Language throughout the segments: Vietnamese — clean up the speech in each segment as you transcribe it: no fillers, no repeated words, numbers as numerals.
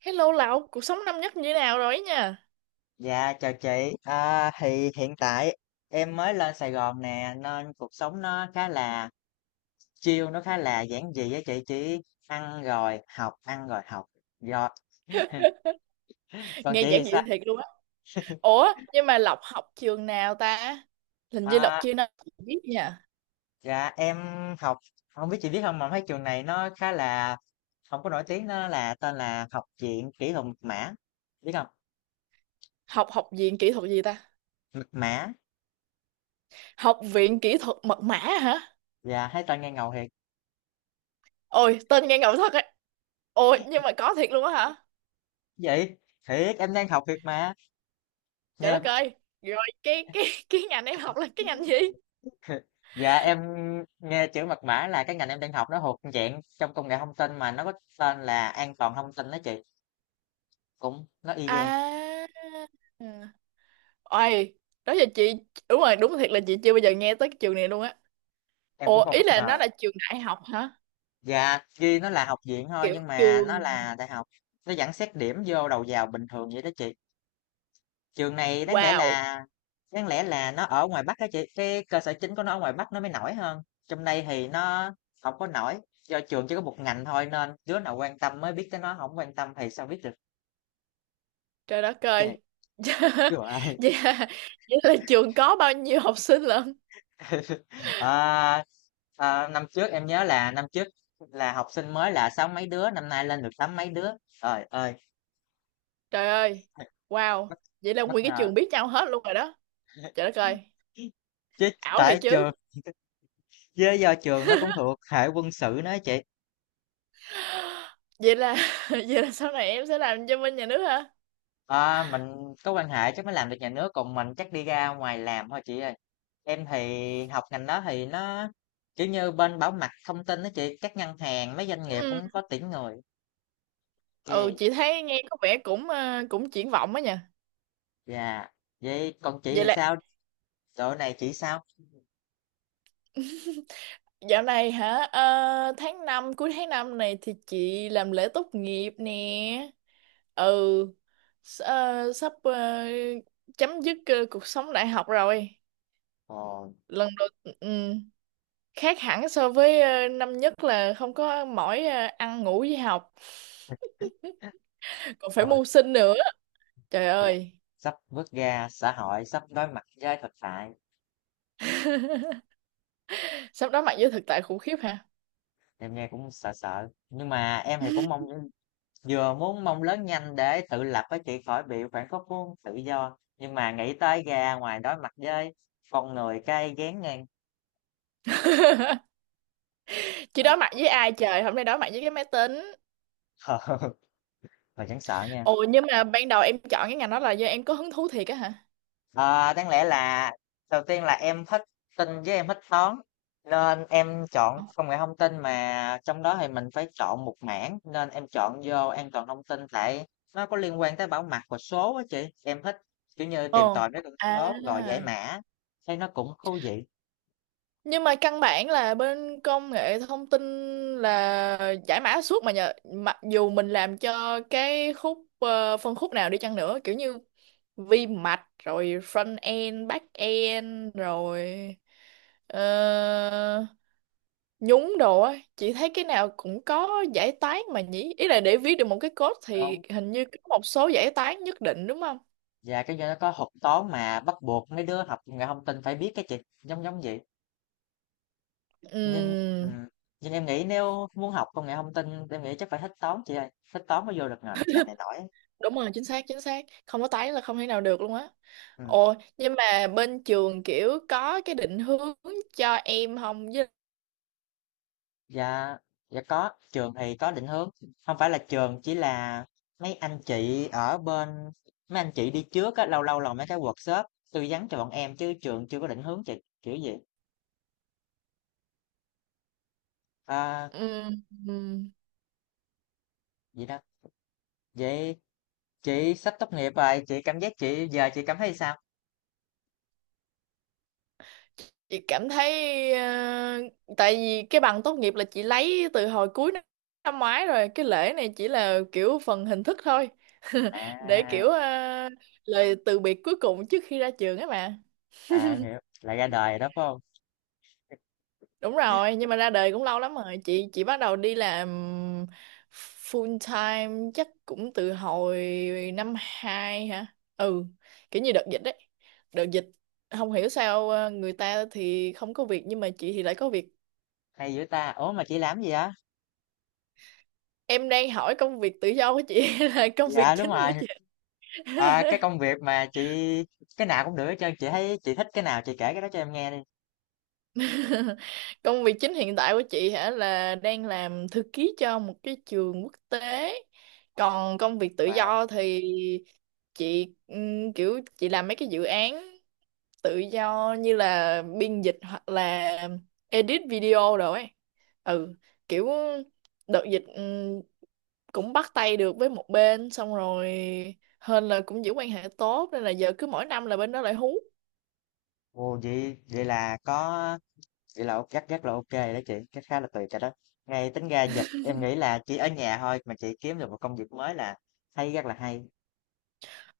Hello Lộc, cuộc sống năm nhất như thế nào rồi ấy nha? Dạ chào chị, à, thì hiện tại em mới lên Sài Gòn nè nên cuộc sống nó khá là chill, nó khá là giản dị á chị, chỉ ăn rồi học, ăn rồi học. Rồi. Còn Nghe chị thì giản dị sao? thiệt luôn á. Ủa, nhưng mà Lộc học trường nào ta? Hình như Lộc À, chưa nói biết nha. dạ em học, không biết chị biết không mà mấy trường này nó khá là không có nổi tiếng, nó là tên là Học viện Kỹ thuật Mật mã, biết không? Học học viện kỹ thuật gì ta? Mật mã, Học viện kỹ thuật mật mã hả? dạ thấy tên nghe ngầu thiệt. Ôi, tên nghe ngầu thật ấy. Ôi, nhưng mà có thiệt luôn á hả? Vậy, thiệt em đang học thiệt mà, Trời nghe đất ơi. Rồi cái ngành em học là cái ngành gì? Dạ, em nghe chữ mật mã là cái ngành em đang học, nó thuộc dạng trong công nghệ thông tin mà nó có tên là an toàn thông tin đó chị, cũng nó y gan. À. Ừ. Ôi, đó giờ chị đúng rồi, đúng thiệt là chị chưa bao giờ nghe tới cái trường này luôn á. Em cũng Ủa, không ý bất là nó ngờ. là trường đại học hả? Dạ, ghi nó là học viện thôi Kiểu nhưng mà trường. nó là đại học, nó vẫn xét điểm vô đầu vào bình thường vậy đó chị. Trường này đáng lẽ Wow. là đáng lẽ là nó ở ngoài Bắc đó chị, cái cơ sở chính của nó ở ngoài Bắc, nó mới nổi hơn trong đây thì nó không có nổi. Do trường chỉ có một ngành thôi nên đứa nào quan tâm mới biết tới, nó không quan tâm thì sao biết được Trời đất chứ, ơi. chưa ai. Vậy là, vậy là trường có bao nhiêu học sinh lận? Ờ, ờ, năm trước em nhớ là năm trước là học sinh mới là sáu mấy đứa, năm nay lên được tám mấy đứa. Trời ơi, Trời ơi. Wow. bất, Vậy là bất nguyên cái ngờ. trường biết nhau hết luôn rồi đó. Trời đất ơi. Chứ Ảo tại thiệt chứ. trường, chứ do trường nó cũng thuộc hệ quân sự nữa chị. Vậy là vậy là sau này em sẽ làm cho bên nhà nước hả? Ờ, mình có quan hệ chắc mới làm được nhà nước, còn mình chắc đi ra ngoài làm thôi chị ơi. Em thì học ngành đó thì nó kiểu như bên bảo mật thông tin đó chị, các ngân hàng, mấy doanh nghiệp Ừ. cũng có tuyển người. Ừ, Chị. chị thấy nghe có vẻ cũng cũng triển vọng á nha. Dạ. Vậy còn chị Vậy thì là sao? Dạo này chị sao? dạo này hả? Ờ, tháng 5 cuối tháng 5 này thì chị làm lễ tốt nghiệp nè. Ừ. Sắp chấm dứt cuộc sống đại học rồi. Ồ, Lần đầu ừm, khác hẳn so với năm nhất là không có mỏi ăn ngủ với học còn phải ờ, mưu sinh nữa. Trời dạ. ơi. Sắp bước ra xã hội, sắp đối mặt với thực tại. Sắp đối mặt với thực tại khủng khiếp hả? Em nghe cũng sợ sợ. Nhưng mà em thì cũng mong vừa muốn mong lớn nhanh để tự lập với chị khỏi bị khoảng khúc của tự do. Nhưng mà nghĩ tới ra ngoài đối mặt với con người cay ghén ngang. Chị Ờ, đối mặt với ai trời, hôm nay đối mặt với cái máy tính. mà chẳng sợ nha. Ồ, nhưng mà ban đầu em chọn cái ngành đó là do em có hứng thú thiệt á hả? Ờ, đáng lẽ là đầu tiên là em thích tin với em thích toán nên em chọn công nghệ thông tin mà trong đó thì mình phải chọn một mảng nên em chọn vô an toàn thông tin tại nó có liên quan tới bảo mật và số á chị, em thích kiểu như Ồ. tìm tòi mấy con À. số rồi giải mã thấy nó cũng thú vị. Nhưng mà căn bản là bên công nghệ thông tin là giải mã suốt mà nhờ, mặc dù mình làm cho phân khúc nào đi chăng nữa, kiểu như vi mạch rồi front end back end rồi ờ, nhúng đồ á, chị thấy cái nào cũng có giải toán mà nhỉ, ý là để viết được một cái code thì Đúng. hình như có một số giải toán nhất định đúng không? Và cái do nó có học toán mà bắt buộc mấy đứa học công nghệ thông tin phải biết cái chị, giống giống vậy. nhưng ừ, Ừm, nhưng em nghĩ nếu muốn học công nghệ thông tin em nghĩ chắc phải thích toán chị ơi, thích toán mới vô được ngành ngành này nổi. đúng rồi, chính xác, chính xác, không có tái là không thể nào được luôn á. Ừm, Ồ, nhưng mà bên trường kiểu có cái định hướng cho em không với? dạ dạ có, trường thì có định hướng. Không phải là trường, chỉ là mấy anh chị ở bên mấy anh chị đi trước á, lâu lâu là mấy cái workshop tư vấn cho bọn em, chứ trường chưa có định hướng chị, kiểu gì. Ờ, Ừm. Ừm. vậy đó. Vậy chị sắp tốt nghiệp rồi, chị giờ chị cảm thấy sao? Chị cảm thấy tại vì cái bằng tốt nghiệp là chị lấy từ hồi cuối năm năm ngoái rồi, cái lễ này chỉ là kiểu phần hình thức thôi. Để À, kiểu lời từ biệt cuối cùng trước khi ra trường ấy mà. à, em hiểu, là ra đời rồi đó, phải hông? Đúng rồi, nhưng mà ra đời cũng lâu lắm rồi. Chị bắt đầu đi làm full time chắc cũng từ hồi năm 2 hả? Ừ, kiểu như đợt dịch đấy. Đợt dịch không hiểu sao người ta thì không có việc nhưng mà chị thì lại có việc. Hay dữ ta! Ủa, mà chị làm gì vậy? Em đang hỏi công việc tự do của chị hay là công việc Dạ, đúng chính của rồi, chị? ờ, cái công việc mà chị cái nào cũng được hết trơn, chị thấy chị thích cái nào chị kể cái đó cho em nghe đi. Công việc chính hiện tại của chị hả là đang làm thư ký cho một cái trường quốc tế. Còn công việc tự Wow! do thì chị kiểu chị làm mấy cái dự án tự do như là biên dịch hoặc là edit video rồi ấy. Ừ, kiểu đợt dịch cũng bắt tay được với một bên xong rồi, hên là cũng giữ quan hệ tốt nên là giờ cứ mỗi năm là bên đó lại hú. Ồ, vậy vậy là có, vậy là ok- chắc chắc là ok đó chị, cái khá là tuyệt rồi đó. Ngay tính ra dịch em nghĩ là chỉ ở nhà thôi mà chị kiếm được một công việc mới là hay, rất là hay.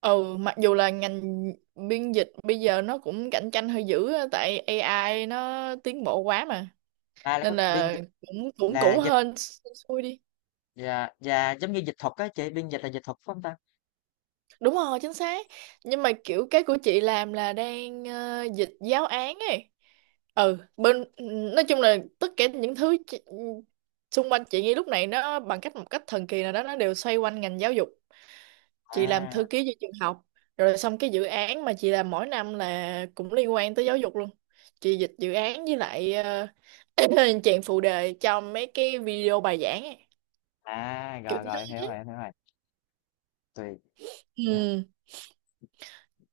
Ừ, mặc dù là ngành biên dịch bây giờ nó cũng cạnh tranh hơi dữ á, tại AI nó tiến bộ quá mà, À, là có nên biên là dịch cũng cũng là cũng hên xui đi. Là giống như dịch thuật á chị, biên dịch là dịch thuật phải không ta? Đúng rồi, chính xác. Nhưng mà kiểu cái của chị làm là đang dịch giáo án ấy. Ừ, bên nói chung là tất cả những thứ xung quanh chị ngay lúc này nó bằng cách một cách thần kỳ nào đó nó đều xoay quanh ngành giáo dục. Chị làm thư à ký cho trường học rồi xong cái dự án mà chị làm mỗi năm là cũng liên quan tới giáo dục luôn. Chị dịch dự án với lại chèn phụ đề cho mấy cái video bài giảng ấy. à Kiểu rồi thế. rồi, hiểu rồi em hiểu rồi. Tùy. Dạ, Ừ.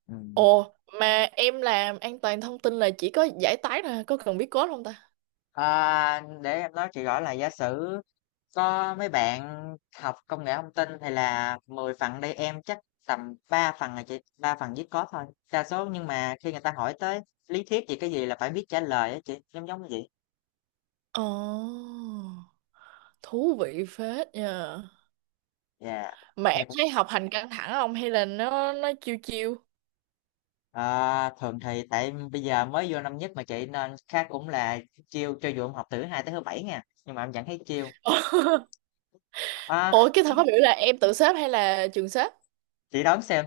ừ. Ồ, mà em làm an toàn thông tin là chỉ có giải tán thôi, có cần biết code không ta? À, để em nói chị rõ là giả sử có mấy bạn học công nghệ thông tin thì là 10 phần đây, em chắc tầm 3 phần là chị, 3 phần viết code thôi đa số, nhưng mà khi người ta hỏi tới lý thuyết gì cái gì là phải biết trả lời á chị, giống giống như vậy. Ồ, thú vị phết nha. Dạ, Mà nghe em cũng thấy học hành căng thẳng không hay là nó chiêu chiêu? à, thường thì tại bây giờ mới vô năm nhất mà chị nên khác cũng là chiêu. Cho dù em học từ thứ 2 tới thứ 7 nha nhưng mà em vẫn thấy chiêu. À, Ủa, cái thật không hiểu là em tự xếp hay là trường xếp? chị đoán xem.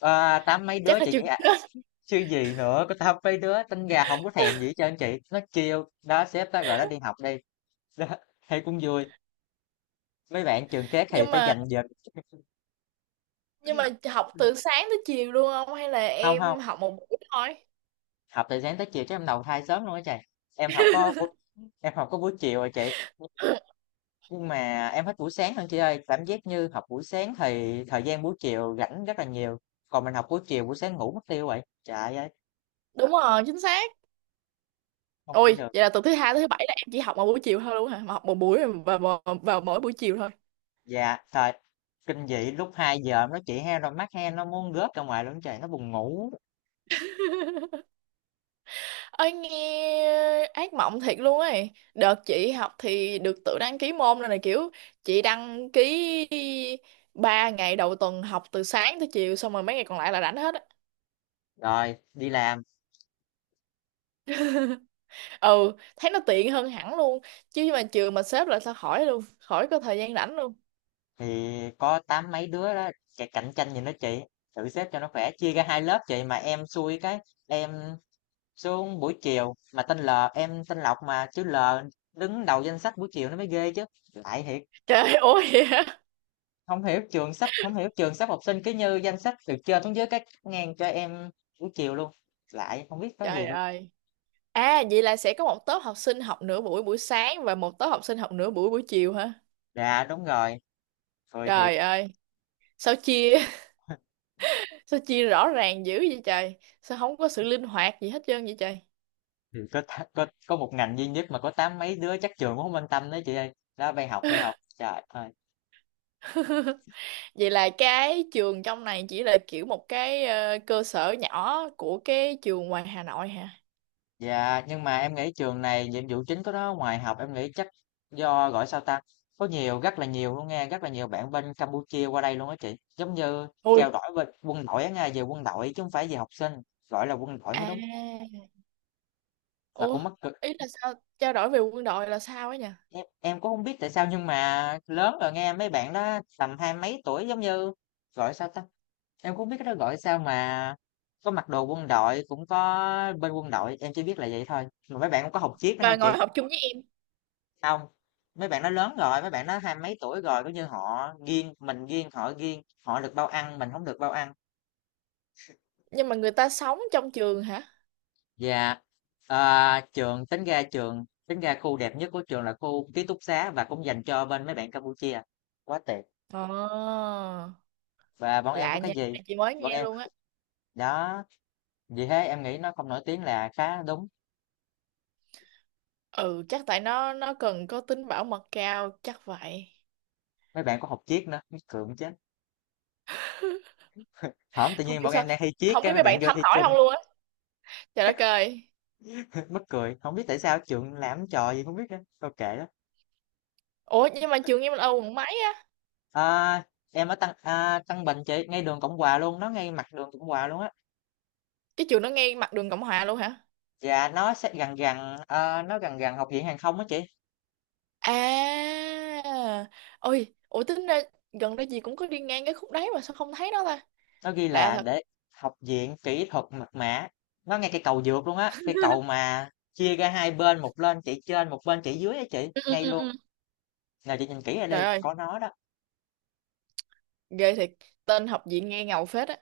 À, tám mấy đứa Chắc là chị trường nghĩ xếp. chứ gì nữa, có tao mấy đứa tính gà không có thèm gì hết trơn chị, nó kêu đó sếp đó gọi nó đi học đi. Đó, thấy cũng vui, mấy bạn trường khác thì nhưng phải mà dành giờ. nhưng mà học từ sáng tới chiều luôn không hay là Không không, em học một buổi thôi? học từ sáng tới chiều chứ em đầu thai sớm luôn á chị, em học có buổi- em học có buổi chiều rồi chị. Nhưng mà em thích buổi sáng hơn chị ơi, cảm giác như học buổi sáng thì thời gian buổi chiều rảnh rất là nhiều, còn mình học buổi chiều buổi sáng ngủ mất tiêu vậy trời ơi, Đúng rồi, chính xác. không thể Ôi, được. vậy là từ thứ hai tới thứ bảy là em chỉ học một buổi chiều thôi luôn hả, mà học một buổi và vào mỗi buổi chiều thôi? Dạ, thời kinh dị lúc 2 giờ nó chị heo rồi, mắt heo nó muốn rớt ra ngoài luôn trời, nó buồn ngủ. Ơi, nghe ác mộng thiệt luôn ấy. Đợt chị học thì được tự đăng ký môn rồi này, kiểu chị đăng ký 3 ngày đầu tuần học từ sáng tới chiều xong rồi mấy ngày còn lại là rảnh hết á. Rồi, đi làm Ừ, thấy nó tiện hơn hẳn luôn. Chứ mà trường mà xếp lại sao khỏi luôn, khỏi có thời gian rảnh luôn. thì có tám mấy đứa đó chạy cạnh tranh gì nữa chị. Thử xếp cho nó khỏe, chia ra hai lớp chị mà em xui, cái em xuống buổi chiều, mà tên L, em tên Lộc mà chứ L đứng đầu danh sách buổi chiều nó mới ghê chứ. Lại thiệt, Trời ơi. Không hiểu trường sắp học sinh cứ như danh sách từ trên xuống dưới cái ngang cho em buổi chiều luôn. Lại không biết có gì Trời luôn. ơi. À, vậy là sẽ có một tốp học sinh học nửa buổi buổi sáng và một tốp học sinh học nửa buổi buổi chiều hả? Dạ đúng rồi, rồi thiệt. Trời ơi. Sao chia sao chia rõ ràng dữ vậy trời? Sao không có sự linh hoạt gì hết trơn vậy trời? Thì có, có một ngành duy nhất mà có tám mấy đứa chắc trường cũng không quan tâm đấy chị ơi. Đó bay học bay học. Trời ơi. Vậy là cái trường trong này chỉ là kiểu một cái cơ sở nhỏ của cái trường ngoài Hà Nội hả? Dạ, nhưng mà em nghĩ trường này nhiệm vụ chính của nó ngoài học em nghĩ chắc do gọi sao ta, có nhiều rất là nhiều luôn, nghe rất là nhiều bạn bên Campuchia qua đây luôn á chị, giống như trao Ui. đổi với quân đội á, nghe về quân đội chứ không phải về học sinh, gọi là quân đội mới À. đúng, mà Ủa, cũng mắc cực. ý là sao trao đổi về quân đội là sao ấy nhỉ? Em cũng không biết tại sao, nhưng mà lớn rồi nghe mấy bạn đó tầm hai mấy tuổi giống như gọi sao ta, em cũng không biết cái đó gọi sao mà có mặc đồ quân đội cũng có, bên quân đội em chỉ biết là vậy thôi, mà mấy bạn cũng có học chiếc đó nghe Và chị. ngồi học chung với em. Hông, mấy bạn nó lớn rồi, mấy bạn nó hai mấy tuổi rồi, kiểu như, họ kiêng, mình kiêng, họ được bao ăn, mình không được bao ăn. Nhưng mà người ta sống trong trường hả? Và, trường tính ra khu đẹp nhất của trường là khu ký túc xá và cũng dành cho bên mấy bạn Campuchia, quá tuyệt. Ờ. Và bọn em có Lạ cái nha, cái gì này chị mới bọn nghe em luôn á. đó, vì thế em nghĩ nó không nổi tiếng là khá đúng. Ừ, chắc tại nó cần có tính bảo mật cao chắc vậy. Mấy bạn có học Triết nữa, mắc cười muốn chết. Hổng, tự Không nhiên biết bọn sao, em đang thi Triết không cái biết mấy mấy bạn bạn vô thấm thi hỏi chung, không luôn á. Trời đất chắc ơi. mắc cười, không biết tại sao trường làm trò gì không biết nữa, thôi kệ đó. Ủa, nhưng mà trường em là ở quận mấy á? À, em ở Tân Bình chị, ngay đường Cộng Hòa luôn, nó ngay mặt đường Cộng Hòa luôn á. Cái trường nó ngay mặt đường Cộng Hòa luôn hả? Dạ, nó gần gần học viện hàng không á chị. À. Ôi, ủa tính ra gần đây gì cũng có đi ngang cái khúc đấy mà sao không thấy nó ta? Nó ghi Lạ là thật. để học viện kỹ thuật mật mã, nó ngay cái cầu vượt luôn á, cái cầu mà chia ra hai bên, một bên chị trên một bên chị dưới á chị, Ừ, ừ, ngay ừ, luôn ừ. nào chị nhìn kỹ ra Trời đi ơi. có nó đó. Ghê thiệt. Tên học viện nghe ngầu phết á.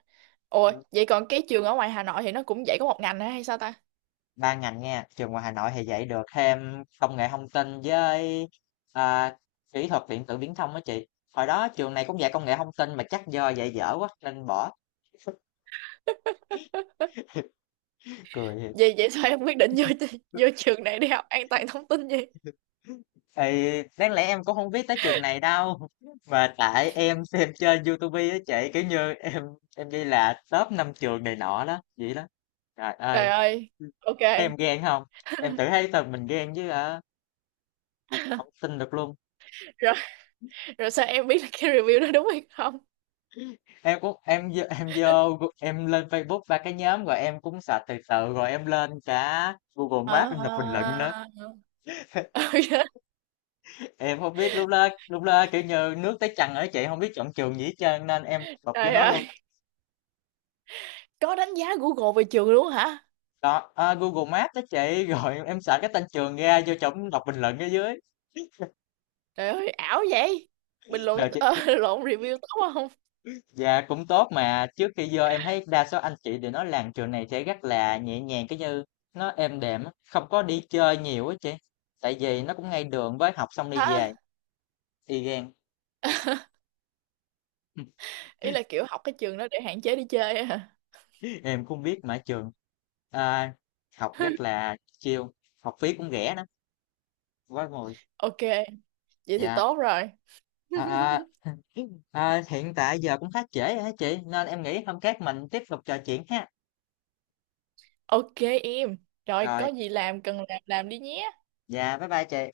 Ủa, Ừ. vậy còn cái trường ở ngoài Hà Nội thì nó cũng dạy có một ngành hả hay sao ta? Ba ngành nha, trường ngoài Hà Nội thì dạy được thêm công nghệ thông tin với à, kỹ thuật điện tử viễn thông đó chị. Hồi đó trường này cũng dạy công nghệ thông tin mà chắc do dạy dở quá nên bỏ, cười thiệt. Vậy vậy sao em quyết định vô vô trường này đi học an toàn thông tin vậy? Thì đáng lẽ em cũng không biết tới trường này đâu, mà tại em xem trên YouTube á chị, kiểu như em ghi là top 5 trường này nọ đó vậy đó. Trời Trời ơi, ơi. Ok. thấy em ghen không, em tự thấy tụi mình ghen chứ hả, không tin được luôn. Rồi, rồi, sao em biết là cái review đó đúng hay không? Em cũng em lên Facebook ba cái nhóm, rồi em cũng search từ từ rồi em lên cả Google Maps em đọc bình luận À, nữa. ok. Em không biết lúc đó kiểu như nước tới chân ở chị, không biết chọn trường gì hết trơn nên em bập vô Trời nó ơi, luôn. có đánh giá Google về trường luôn hả? Đó à, Google Maps đó chị, rồi em search cái tên trường ra vô trong đọc bình luận ở dưới. Trời ơi, ảo vậy. Bình Rồi luận chị, lộn, review tốt không dạ cũng tốt mà trước khi vô em thấy đa số anh chị đều nói làm trường này sẽ rất là nhẹ nhàng cái như nó êm đềm á, không có đi chơi nhiều á chị, tại vì nó cũng ngay đường với học xong đi về hả? y gan. Ý là kiểu học cái trường đó để hạn chế đi chơi á hả? Em cũng biết mà trường à, học rất là chill, học phí cũng rẻ lắm, quá ngồi. Ok, vậy thì Dạ. tốt rồi. À, Hiện tại giờ cũng khá trễ rồi hả chị, nên em nghĩ hôm khác mình tiếp tục trò chuyện ha. Ok em, rồi có Rồi, gì làm cần làm đi nhé. dạ bye bye chị.